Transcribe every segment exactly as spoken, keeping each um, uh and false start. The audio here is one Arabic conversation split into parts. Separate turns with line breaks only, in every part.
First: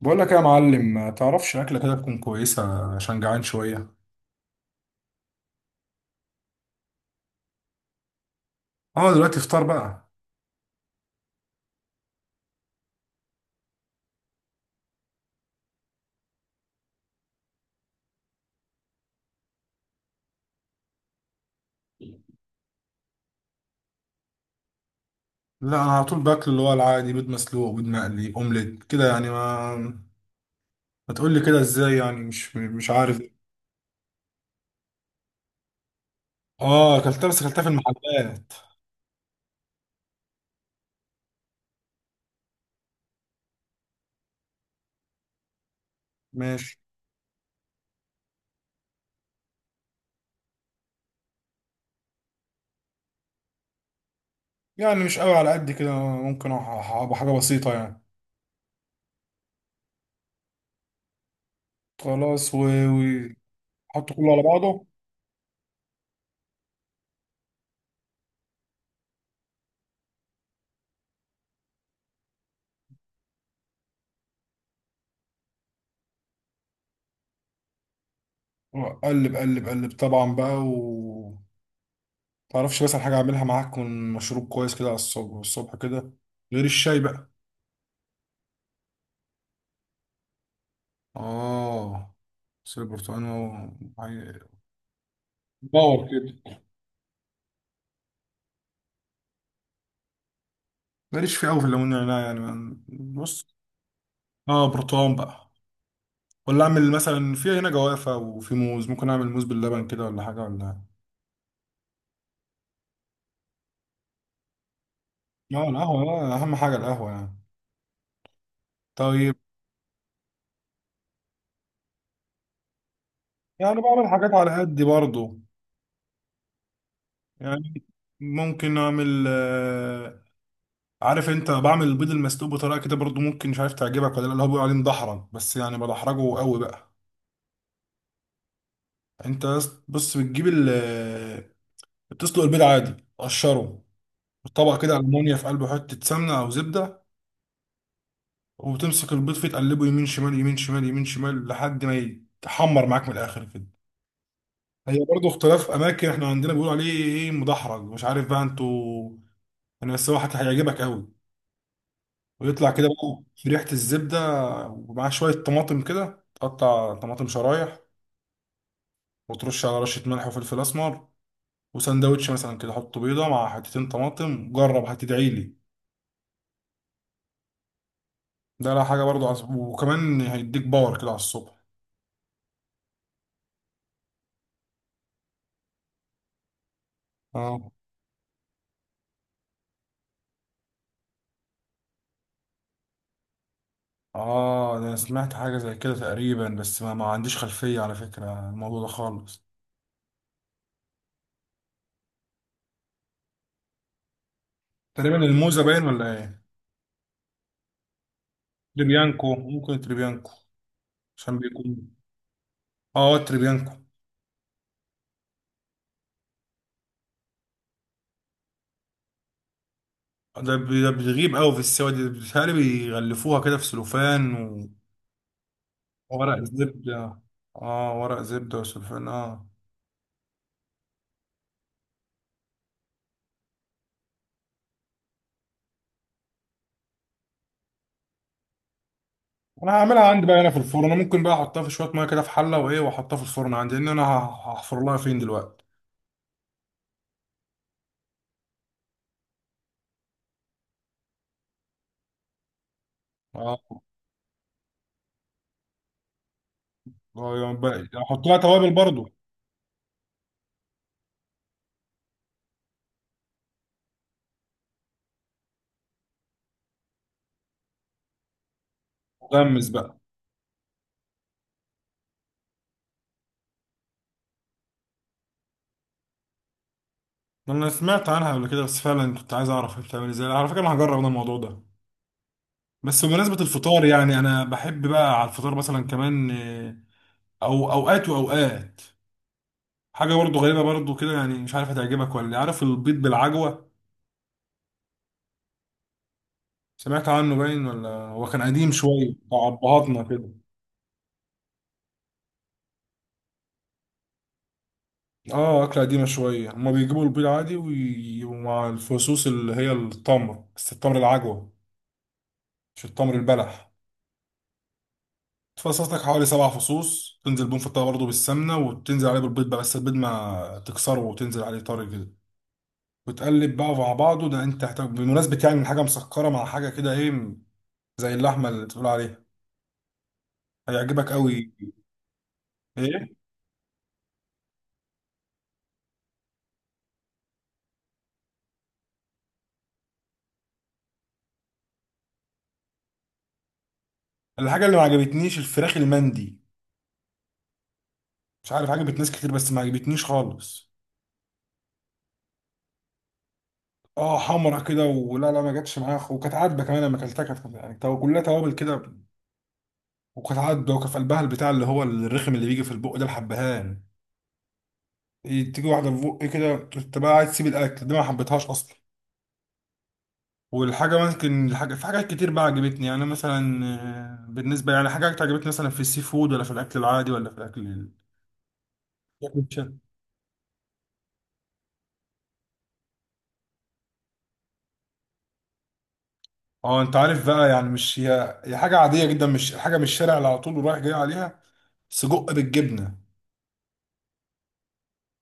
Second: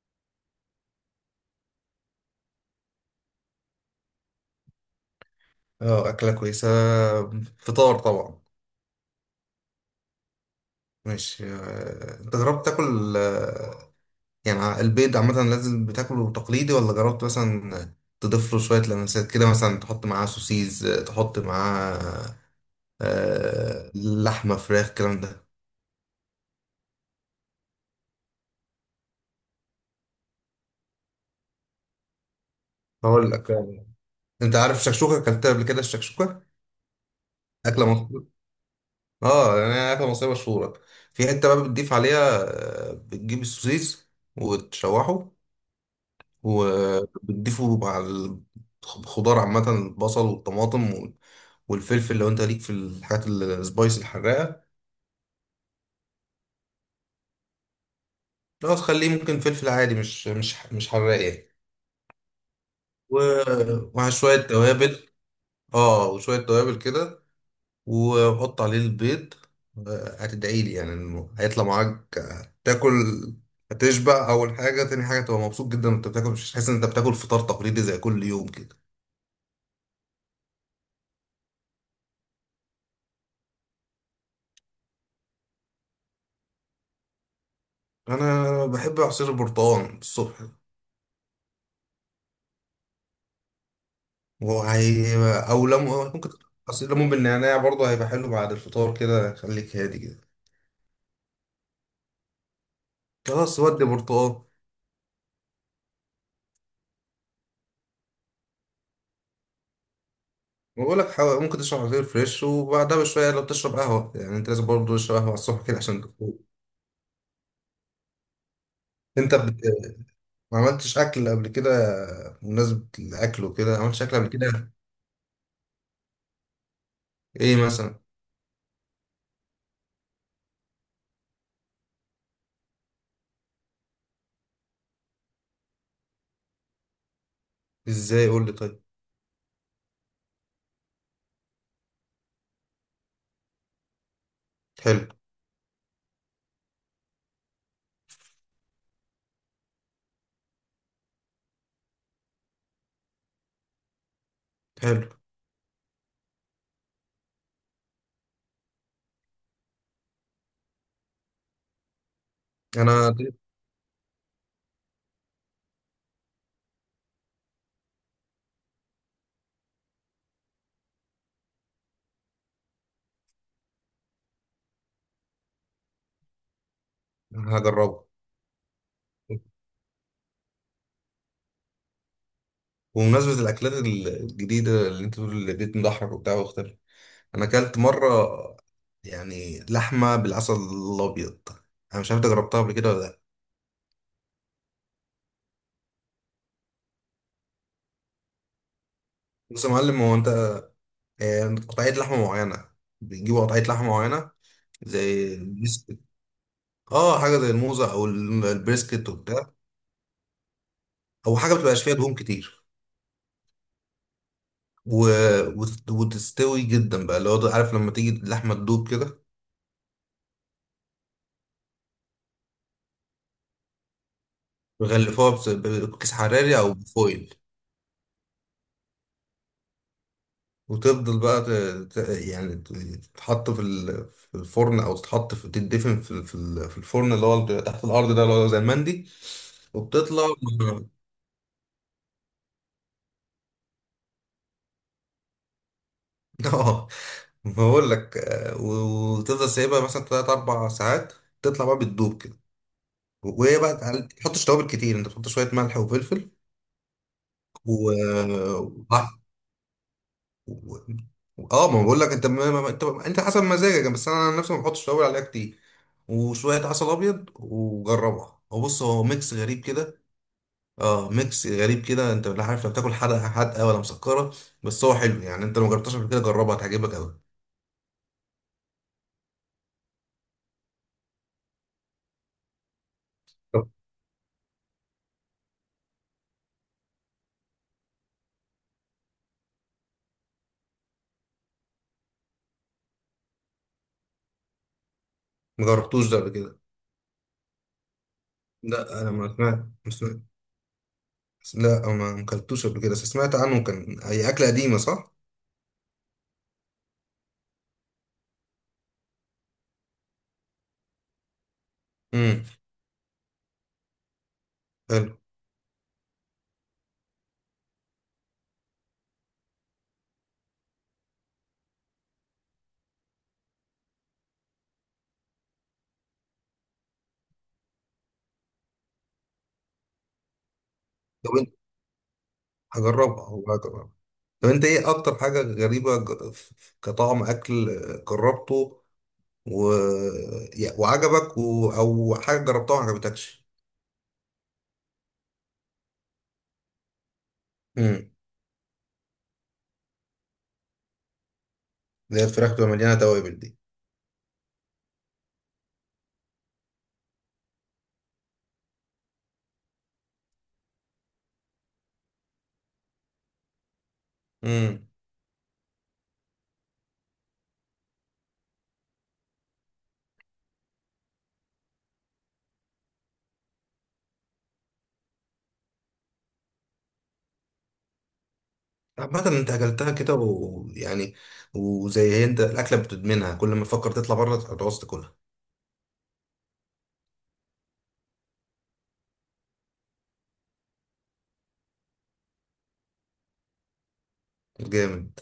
بقول لك يا معلم، ما تعرفش اكله كده تكون كويسه عشان جعان شويه.
اه، أكلة كويسة. فطار طبعا.
اه، دلوقتي فطار بقى.
ماشي، آه، أنت جربت تاكل، آه، يعني ع- البيض عامة لازم بتاكله تقليدي ولا جربت مثلا. تضيف له شوية لمسات كده، مثلا تحط معاه سوسيز، آه، تحط معاه، آه، لحمة فراخ الكلام ده.
لا، انا على طول باكل اللي هو العادي، بيض مسلوق، بيض مقلي، اومليت كده، يعني ما ما تقول لي كده ازاي، يعني مش مش عارف.
هقول لك يعني. أنت عارف الشكشوكة؟ أكلتها قبل كده؟ الشكشوكة
اه، اكلتها بس اكلتها في
أكلة مصرية.
المحلات.
اه، يعني هي أكلة مصرية مشهورة. في حتة بقى بتضيف عليها، آه، بتجيب السوسيس وتشوحه،
ماشي.
وبتضيفه مع الخضار عامة، البصل والطماطم وال- والفلفل، لو انت ليك في الحاجات السبايس الحراقة.
يعني مش قوي على قد كده، ممكن ابقى حاجه بسيطه يعني.
لو تخليه ممكن فلفل عادي مش مش مش حراق يعني.
خلاص و...
ومع
وحط كله
شوية
على بعضه.
توابل. اه، وشوية توابل كده، وحط عليه البيض. آه، هتدعي لي يعني انه هيطلع معاك، آه، تاكل. هتشبع اول حاجة، تاني حاجة تبقى مبسوط جدا وانت بتاكل، مش تحس ان انت بتاكل فطار تقليدي زي كل يوم كده.
وقلب قلب قلب طبعا بقى و تعرفش بس حاجه اعملها معاك من مشروب كويس كده على الصبح، الصبح كده، غير الشاي بقى.
انا بحب عصير البرتقال الصبح.
اه. بس البرتقال هو عي-
وهو هي، او
باور
ليمون ممكن.
كده.
عصير ليمون بالنعناع برضه هيبقى حلو بعد الفطار كده، خليك هادي كده.
ماليش فيه قوي في الليمون والنعناع يعني ما- بص.
خلاص، ودي برتقال.
اه، برتقال بقى. ولا اعمل مثلا، في هنا جوافه وفي موز، ممكن اعمل موز باللبن كده، ولا حاجه ولا.
بقول لك حاول، ممكن تشرب عصير فريش وبعدها بشويه، لو بتشرب قهوه يعني انت لازم برضه تشرب قهوه على الصبح
اه،
كده عشان
القهوه لا،
تفوق.
اهم حاجه القهوه يعني.
انت
طيب.
بت... ما عملتش اكل قبل كده؟ بمناسبه الاكل وكده،
يعني
ما عملتش
بعمل
اكل قبل
حاجات على
كده؟
قدي برضو.
ايه
يعني
مثلا؟
ممكن اعمل، آه، عارف انت، بعمل البيض المسلوق بطريقه كده برضو، ممكن مش عارف تعجبك ولا لا، اللي هو بيقول عليه مدحرج، بس يعني بدحرجه قوي بقى.
ازاي؟ قول لي طيب.
انت بص، بتجيب، بتسلق البيض عادي، تقشره، طبق كده
حلو،
ألمونيا، في قلبه حتة سمنة أو زبدة، وتمسك البيض فيه، تقلبه يمين شمال يمين شمال يمين شمال لحد ما يتحمر معاك من الآخر كده. هي
حلو.
برضه اختلاف أماكن، احنا عندنا بيقولوا عليه إيه، مدحرج، مش عارف بقى أنتوا. أنا بس هو حتى هيعجبك أوي، ويطلع كده
انا
بقى في ريحة الزبدة، ومعاه شوية طماطم كده، تقطع طماطم شرايح، وترش على رشة ملح وفلفل أسمر، وسندوتش مثلا كده، حط بيضة مع حتتين طماطم، جرب هتدعيلي.
هجربه.
ده لا حاجة برضو عصب. وكمان هيديك باور كده على الصبح.
وبمناسبه الاكلات الجديده اللي انت بتقول اللي بيت مضحك وبتاع واختلف، انا
اه.
اكلت مره يعني لحمه بالعسل الابيض. انا مش عارف انت جربتها قبل كده ولا لا.
اه، ده انا سمعت حاجة زي كده تقريبا، بس ما, ما عنديش خلفية على فكرة عن الموضوع ده خالص.
بص يا معلم، هو انت آه، قطعيه لحمه معينه، بتجيب قطعيه لحمه معينه
تقريبا
زي
الموزة باين
البريسكت.
ولا ايه؟
اه، حاجه زي الموزه او ال- البريسكت
تريبيانكو،
وبتاع،
ممكن تريبيانكو،
او
عشان
حاجه بتبقاش
بيكون.
فيها دهون كتير.
اه، تريبيانكو.
و... وت- وتستوي جدا بقى، اللي هو عارف لما تيجي اللحمه تدوب كده.
ده بي- ده بتغيب قوي في السوا دي، بيتهيألي بيغلفوها كده في سلوفان.
بيغلفوها بس- بكيس
وورق
حراري او
زبدة.
بفويل.
اه، ورق زبدة وسلوفان، اه.
وتفضل بقى ت... ت... يعني ت- تتحط في ال... في الفرن، او تتحط في تدفن في ال- في ال- في الفرن اللي هو بيبقى تحت الارض ده، اللي هو زي المندي.
انا هعملها
وبتطلع.
عندي بقى هنا في الفرن، انا ممكن بقى احطها في شوية مية كده في حلة، وايه، واحطها في الفرن عندي، لان انا هحفر لها فين دلوقتي.
اه. بقول لك، آه، و- وتفضل سايبها مثلا تلات اربع ساعات، تطلع بقى بتدوب كده. وهي بقى
اه.
تعال- ما تحطش توابل كتير، انت بتحط شويه ملح وفلفل.
آه، يعني
و
بقى- احط لها توابل برضو.
و- اه، ما بقول لك انت ما ما- ما- انت انت حسب مزاجك، بس انا عن نفسي ما بحطش توابل عليها كتير. وشويه عسل ابيض وجربها، هو بص هو ميكس غريب
غمس بقى.
كده. اه، ميكس غريب كده، انت لا عارف لا بتاكل حادقه حادقه ولا مسكره. بس هو حلو، يعني انت لو ما جربتهاش قبل كده جربها، هتعجبك قوي.
انا سمعت عنها قبل كده، بس فعلا كنت عايز اعرف هي بتعمل ازاي، على فكره انا هجرب انا الموضوع ده. بس بمناسبه
طب،
الفطار، يعني انا بحب بقى على الفطار مثلا كمان، آه، او اوقات واوقات حاجه برضو غريبه برضو كده، يعني مش عارف هتعجبك ولا إيه. عارف البيض بالعجوه؟
ما جربتوش ده قبل كده؟
سمعت عنه باين، ولا هو كان قديم
لا، انا
شويه
ما
بتاع
سمعت. ما
ابهاتنا
سمعت.
كده.
لا، أنا ما ما اكلتوش قبل كده، بس سمعت عنه. كان هي اكله قديمه صح؟
اه، اكله قديمه شويه، هما بيجيبوا البيض عادي وي- ومع الفصوص اللي هي التمر، بس التمر العجوه،
امم.
مش التمر البلح.
حلو.
تفصص لك حوالي سبع فصوص، تنزل بيهم في الطاوة برضه بالسمنة، وتنزل عليه بالبيض بقى، بس البيض ما تكسره وتنزل عليه طري كده، وتقلب بقى مع بعضه. ده انت هتحتاج بمناسبة يعني من حاجة مسكرة مع حاجة كده ايه، زي اللحمة اللي بتقول عليها. هيعجبك
طب
قوي.
انت،
ايه؟
هجربها هو. طب انت ايه اكتر حاجة غريبة ج- ف- ف- كطعم اكل جربته و... يا- وعجبك، و... او حاجة جربتها وما عجبتكش؟
الحاجة اللي ما عجبتنيش الفراخ المندي.
امم.
مش عارف، عجبت ناس كتير بس ما عجبتنيش خالص.
اللي هي الفراخ بتبقى مليانة توابل دي.
اه، حمرا كده ولا لا، ما جاتش معايا، خ- وكانت عادبه كمان، لما اكلتها كانت يعني تو- كلها توابل كده، وكانت عادبه، وكان في قلبها البتاع اللي هو الرخم اللي بيجي في البق ده، الحبهان،
امم.
تيجي واحده في بقي كده، انت بقى عايز تسيب الاكل دي، ما حبيتهاش اصلا. والحاجه ممكن الحاجه في حاجات كتير بقى عجبتني، يعني مثلا، آه، بالنسبه يعني حاجات عجبتني مثلا في السي فود، ولا في الاكل العادي، ولا في الاكل ال-
عامة
أكل
انت
الشارع.
اكلتها كده، ويعني وزي هي، انت الاكلة بتدمنها كل ما تفكر تطلع بره هتعوز تاكلها.
اه انت عارف بقى، يعني مش هي هي حاجه عاديه جدا، مش حاجه من الشارع اللي على طول رايح جاي عليها. سجق بالجبنه.
جامد.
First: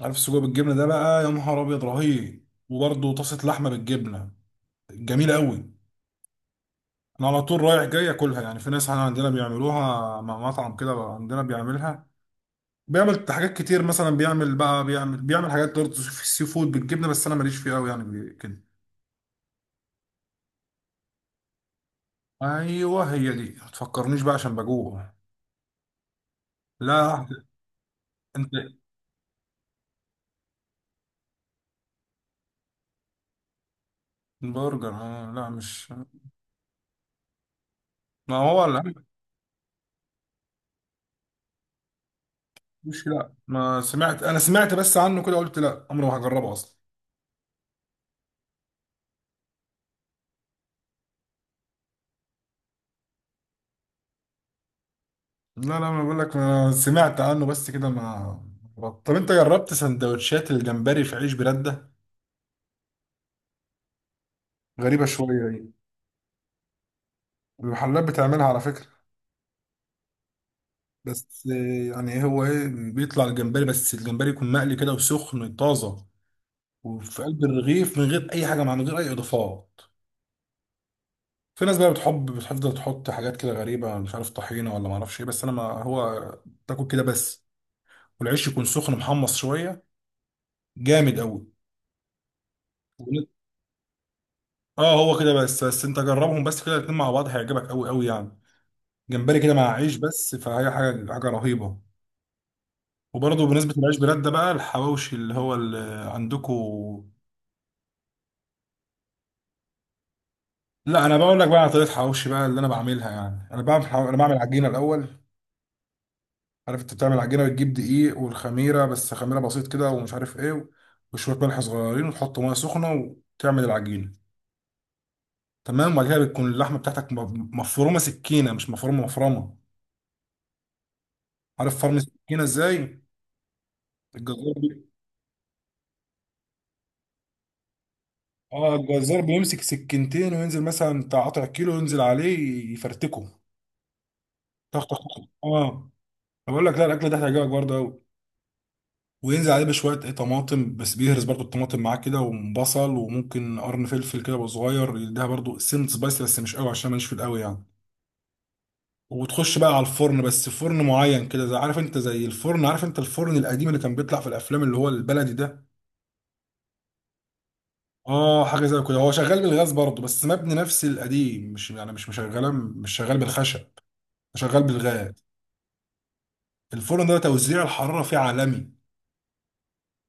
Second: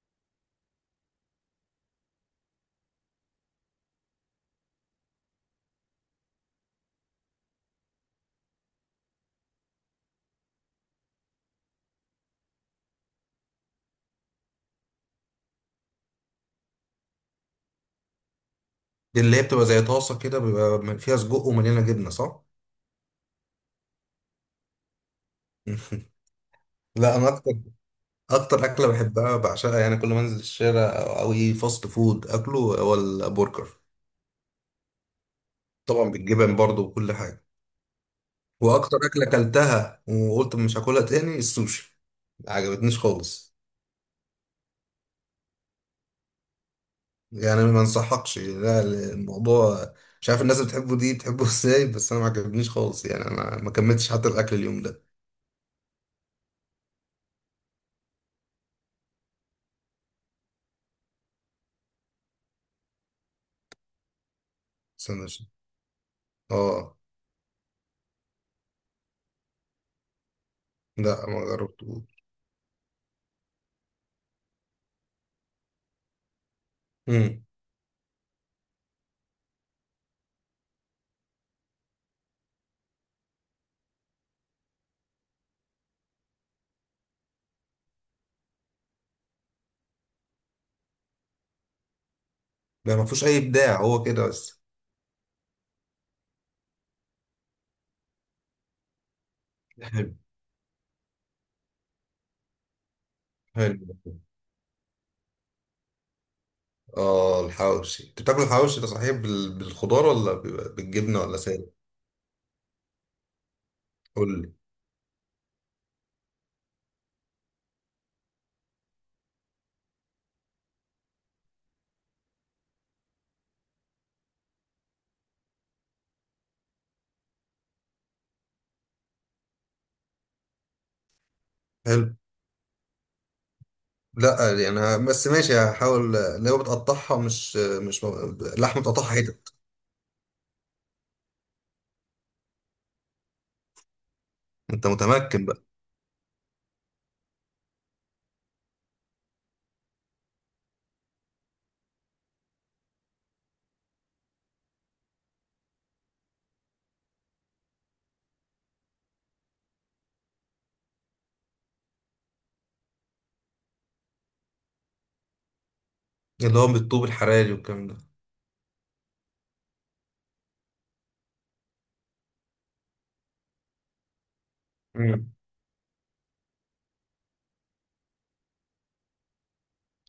عارف السجق بالجبنه ده بقى، يا نهار ابيض رهيب، وبرده طاسه لحمه بالجبنه. جميله قوي. انا على طول رايح جاي اكلها، يعني في ناس عندنا بيعملوها، مع مطعم كده عندنا بيعملها، بيعمل حاجات كتير مثلا، بيعمل بقى بيعمل بيعمل حاجات برضه في السي فود بالجبنه، بس انا ماليش فيها قوي يعني بي- كده.
دي اللي هي بتبقى زي طاسة كده، بيبقى فيها سجق ومليانة جبنة، صح؟
ايوه، هي دي، ما تفكرنيش بقى عشان بجوع.
لا،
لا.
انا اكتر
انت،
اكتر اكله بحبها بعشقها، يعني كل ما انزل الشارع او أو اي فاست فود، اكله هو البرجر.
برجر، آه، لا مش.
طبعا بالجبن برضو وكل حاجة.
ما هو لا.
واكتر اكلة اكلتها وقلت مش هاكلها تاني السوشي، ما عجبتنيش
مش لا،
خالص.
ما سمعت انا سمعت بس عنه كده، قلت لا عمري ما هجربه اصلا.
يعني ما انصحكش، لا. الموضوع مش عارف، الناس بتحبه، دي بتحبه ازاي؟ بس انا ما عجبنيش خالص، يعني انا ما كملتش حتى الاكل اليوم ده.
لا لا، ما بقول لك ما سمعت عنه بس كده ما طب انت جربت سندوتشات الجمبري في عيش بلاد ده؟ غريبه شويه
سندوتش؟
دي.
اه.
المحلات بتعملها على فكره.
لا، ما
بس، آه،
جربتوش.
يعني هو ايه، بيطلع الجمبري، بس الجمبري يكون مقلي كده وسخن طازه، وفي
امم.
قلب الرغيف من غير اي حاجه، مع من غير اي اضافات. في ناس بقى بتحب بتفضل تحط حاجات كده غريبه، مش عارف طحينه ولا ما اعرفش ايه، بس انا، ما هو تاكل كده بس، والعيش يكون سخن محمص شويه، جامد قوي.
ده ما فيهوش اي ابداع، هو كده بس.
اه هو كده بس بس انت جربهم بس كده الاتنين مع بعض، هيعجبك قوي قوي يعني. جمبري كده مع عيش
حلو،
بس، فهي حاجه حاجه رهيبه. وبرضه بالنسبه
حلو.
للعيش بلاد ده بقى، الحواوشي اللي هو اللي عندكم.
اه، الحواوشي، انت بتاكل الحواوشي ده صحيح بال- بالخضار، ولا بيبقى
لا انا
بالجبنه، ولا
بقول لك بقى على
سادة؟
طريقه حواوشي بقى اللي انا بعملها، يعني انا بعمل حو... انا
قول
بعمل
لي.
عجينه الاول. عارف انت بتعمل عجينه، بتجيب دقيق والخميره، بس خميره بسيط كده ومش عارف ايه، وشويه ملح صغيرين، وتحط ميه سخنه، وتعمل العجينه. تمام. وبعد كده بتكون اللحمه بتاعتك م- مفرومه سكينه، مش مفرومه، مفرمه. عارف فرم
حلو.
السكينه ازاي؟ الجزار
لا يعني
بي...
ه- بس ماشي هحاول، اللي هو بتقطعها مش مش م-
اه
لحم بتقطعها
الجزار
حتت.
بيمسك سكينتين، وينزل مثلا بتاع قطع كيلو، ينزل عليه، يفرتكه، تخ
انت
تخ تخ.
متمكن بقى.
اه. بقول لك، لا الاكل ده هيعجبك برضه قوي. وينزل عليه بشويه ايه طماطم، بس بيهرس برضو الطماطم معاه كده، وبصل، وممكن قرن فلفل كده يبقى صغير، يديها برضو سنة سبايس، بس مش قوي عشان ماليش في القوي يعني. وتخش بقى على الفرن، بس فرن معين كده زي، عارف انت، زي الفرن، عارف انت الفرن القديم اللي كان بيطلع في الافلام، اللي هو البلدي ده.
اللي هو بالطوب الحراري والكلام ده.
اه، حاجه زي كده، هو شغال بالغاز برضو، بس مبني نفس القديم، مش يعني مش مشغله مش شغال بالخشب. شغال بالغاز.
مم.
الفرن ده توزيع الحراره فيه عالمي.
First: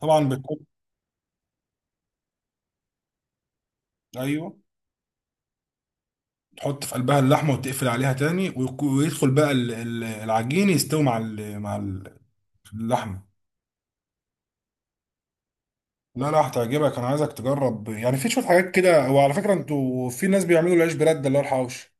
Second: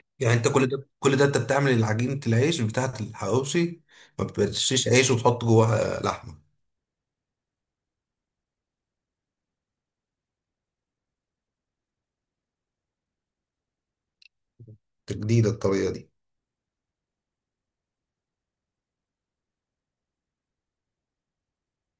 طبعا
يعني انت
بتحط.
كل ده كل ده انت بتعمل عجينة العيش بتاعة الحواوشي؟ ما
ايوه.
بتشيش عيش وتحط جواها لحمة؟
تحط في قلبها اللحمه، وتقفل عليها تاني، ويك- ويدخل بقى ال- ال- العجين، يستوي مع ال- مع ال- اللحمه.
جديدة الطريقة دي.
لا لا، هتعجبك، انا عايزك تجرب، يعني في شويه حاجات كده، وعلى فكره انتوا في ناس بيعملوا العيش برده اللي هو الحوش،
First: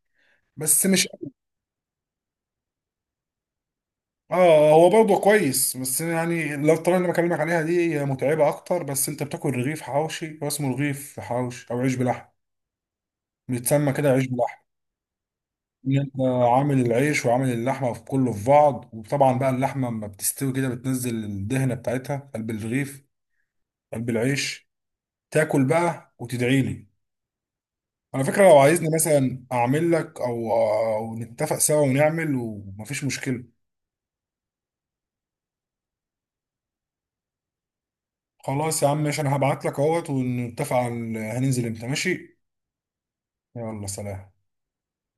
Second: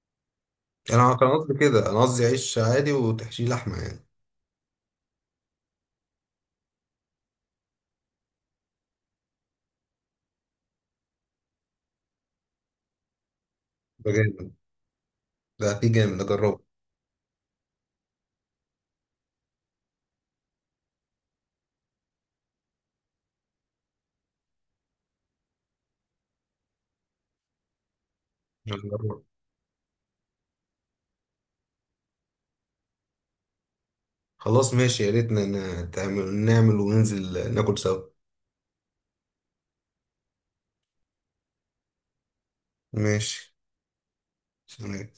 بس مش.
انا كان قصدي كده، انا قصدي عيش عادي وتحشيه لحمة يعني.
اه هو برضه كويس، بس يعني لو الطريقه اللي بكلمك عليها دي هي متعبه اكتر، بس انت بتاكل رغيف حوشي، هو اسمه رغيف حوشي او عيش بلحم، بيتسمى كده
ده
عيش
جامد.
بلحم.
ده في
ان انت
جامد، اجربه.
عامل العيش وعامل اللحمه، في كله في بعض، وطبعا بقى اللحمه لما بتستوي كده، بتنزل الدهنه بتاعتها قلب الرغيف، قلب العيش. تاكل بقى وتدعي لي. على فكره لو عايزني
اجربه.
مثلا اعمل لك، او او نتفق سوا ونعمل، ومفيش مشكله.
خلاص ماشي، يا ريتنا ن- ن- تعمل- نعمل وننزل ناكل سوا.
خلاص يا عم ماشي، انا هبعت لك اهوت ونتفق على هننزل امتى. ماشي.
ماشي.
يلا سلام.
سلام.